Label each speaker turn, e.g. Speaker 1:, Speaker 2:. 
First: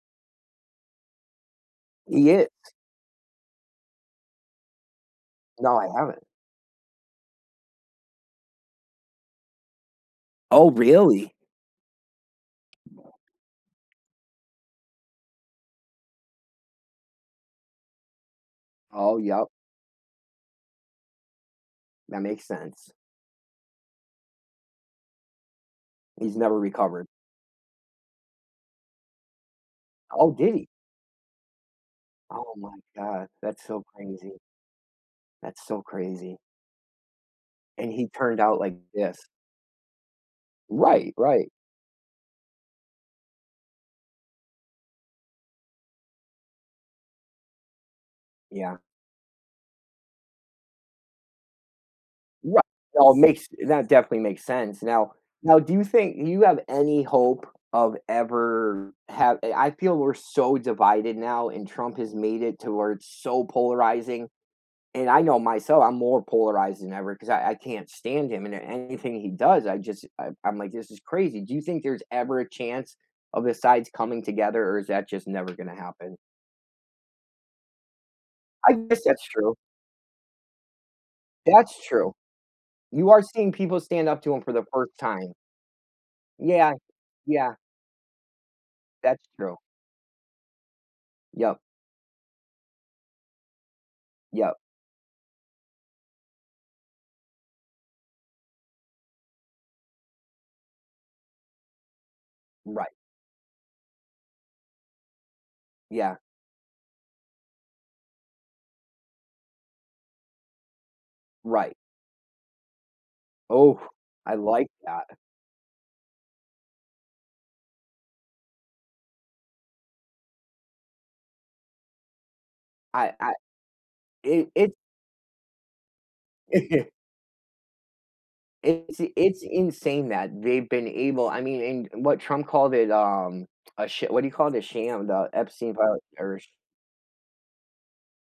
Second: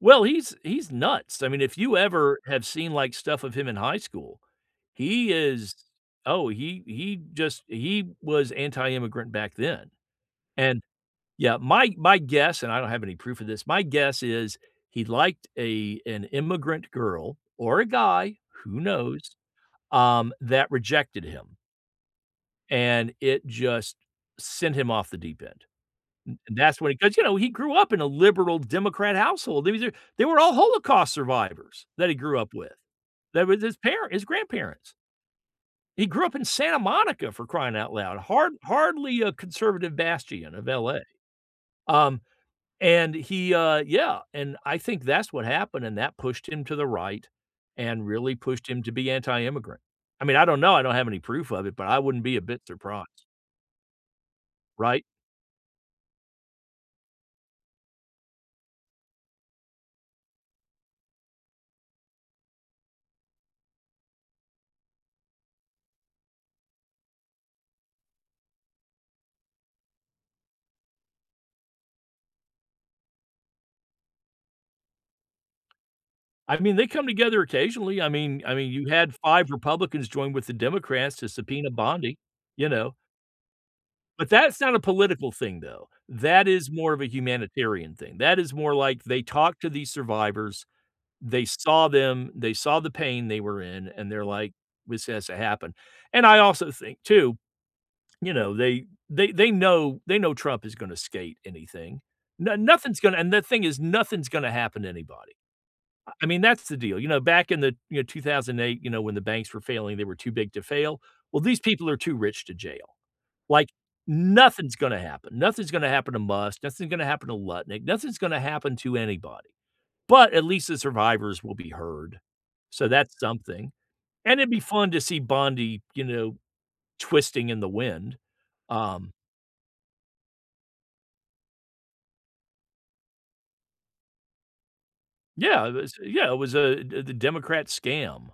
Speaker 1: Well, he's he's nuts. I mean, if you
Speaker 2: He
Speaker 1: ever,
Speaker 2: is.
Speaker 1: have seen, like, stuff of him in high school, he is
Speaker 2: No, I haven't.
Speaker 1: oh, he he just, he was anti immigrant back then.
Speaker 2: Oh,
Speaker 1: And
Speaker 2: really?
Speaker 1: yeah, my my guess- and I don't have any proof of this- my guess is, he liked a an immigrant girl- or a guy, who
Speaker 2: Oh,
Speaker 1: knows-
Speaker 2: yep.
Speaker 1: um, that rejected him
Speaker 2: That makes sense.
Speaker 1: and it just sent him off the deep end.
Speaker 2: He's never
Speaker 1: That's what it
Speaker 2: recovered.
Speaker 1: because, you know, he grew up in a liberal democrat household, they were they
Speaker 2: Oh,
Speaker 1: were
Speaker 2: did
Speaker 1: all
Speaker 2: he?
Speaker 1: holocaust survivors, that he grew up
Speaker 2: Oh
Speaker 1: with.
Speaker 2: my god.
Speaker 1: That was
Speaker 2: That's
Speaker 1: his
Speaker 2: so
Speaker 1: parent his
Speaker 2: crazy.
Speaker 1: grandparents.
Speaker 2: That's so
Speaker 1: He grew up
Speaker 2: crazy.
Speaker 1: in Santa Monica for crying
Speaker 2: And
Speaker 1: out
Speaker 2: he
Speaker 1: loud.
Speaker 2: turned
Speaker 1: Hard
Speaker 2: out like this.
Speaker 1: hardly a conservative bastion of LA.
Speaker 2: Right, right.
Speaker 1: Um, and he, uh yeah, and I think that's what happened, and that pushed him to the right, and really pushed
Speaker 2: Yeah.
Speaker 1: him to be anti-immigrant. I mean, I don't know. I don't have any proof of it, but I wouldn't be a
Speaker 2: Ri
Speaker 1: bit
Speaker 2: well, it
Speaker 1: surprised.
Speaker 2: makes that definitely makes sense.
Speaker 1: Right?
Speaker 2: Now now do you think you have any hope of ever have I feel we're so divided now, and Trump has made it to where it's so polarizing, and I know myself, I'm more polarized than ever because I I can't stand him, and anything he does, I just, I I'm like, "This is crazy." Do you think there's ever a chance, of the sides coming together, or is that just never gonna happen?
Speaker 1: I mean, they come together occasionally. I mean I mean,
Speaker 2: I
Speaker 1: you
Speaker 2: guess
Speaker 1: had
Speaker 2: that's
Speaker 1: 5
Speaker 2: true.
Speaker 1: Republicans join with the Democrats to subpoena
Speaker 2: That's true.
Speaker 1: Bondi. You know?
Speaker 2: You are seeing people stand up
Speaker 1: But
Speaker 2: to him for
Speaker 1: that's
Speaker 2: the
Speaker 1: not a
Speaker 2: 1st
Speaker 1: political
Speaker 2: time.
Speaker 1: thing, though. That is
Speaker 2: Yeah,
Speaker 1: more of a
Speaker 2: yeah.
Speaker 1: humanitarian thing. That is more like
Speaker 2: That's
Speaker 1: they
Speaker 2: true.
Speaker 1: talk to these survivors, they
Speaker 2: Yep.
Speaker 1: saw them, they saw the pain they were in, and they're like,
Speaker 2: Yep.
Speaker 1: "This has to happen," and I also think too, you know, they they they know they know Trump is gonna skate anything. No
Speaker 2: Right.
Speaker 1: nothing's gonna and the thing is, nothing's gonna happen to anybody. Uh,
Speaker 2: Yeah.
Speaker 1: I mean that's the deal. You know, back in the you know, 2008, you know, when the banks were failing, they were too big to fail. Well, these
Speaker 2: Right.
Speaker 1: people are too rich to jail. Like,
Speaker 2: Oh, I like
Speaker 1: nothing's gonna
Speaker 2: that.
Speaker 1: happen. Nothing's gonna happen to Musk, nothing's gonna happen to Lutnick, nothing's gonna happen to anybody, but at least the survivors will be heard. So
Speaker 2: I
Speaker 1: that's
Speaker 2: I
Speaker 1: something. And
Speaker 2: it
Speaker 1: it'd be
Speaker 2: it's
Speaker 1: fun to see Bondi, you know, twisting in the wind.
Speaker 2: It's
Speaker 1: Um
Speaker 2: it's insane that they've been able I mean and what Trump called it, um, a sha What do you call it? A sham. The
Speaker 1: Yeah it
Speaker 2: Epstein file
Speaker 1: was yeah it
Speaker 2: or sh
Speaker 1: was, uh, the the Democrat scam.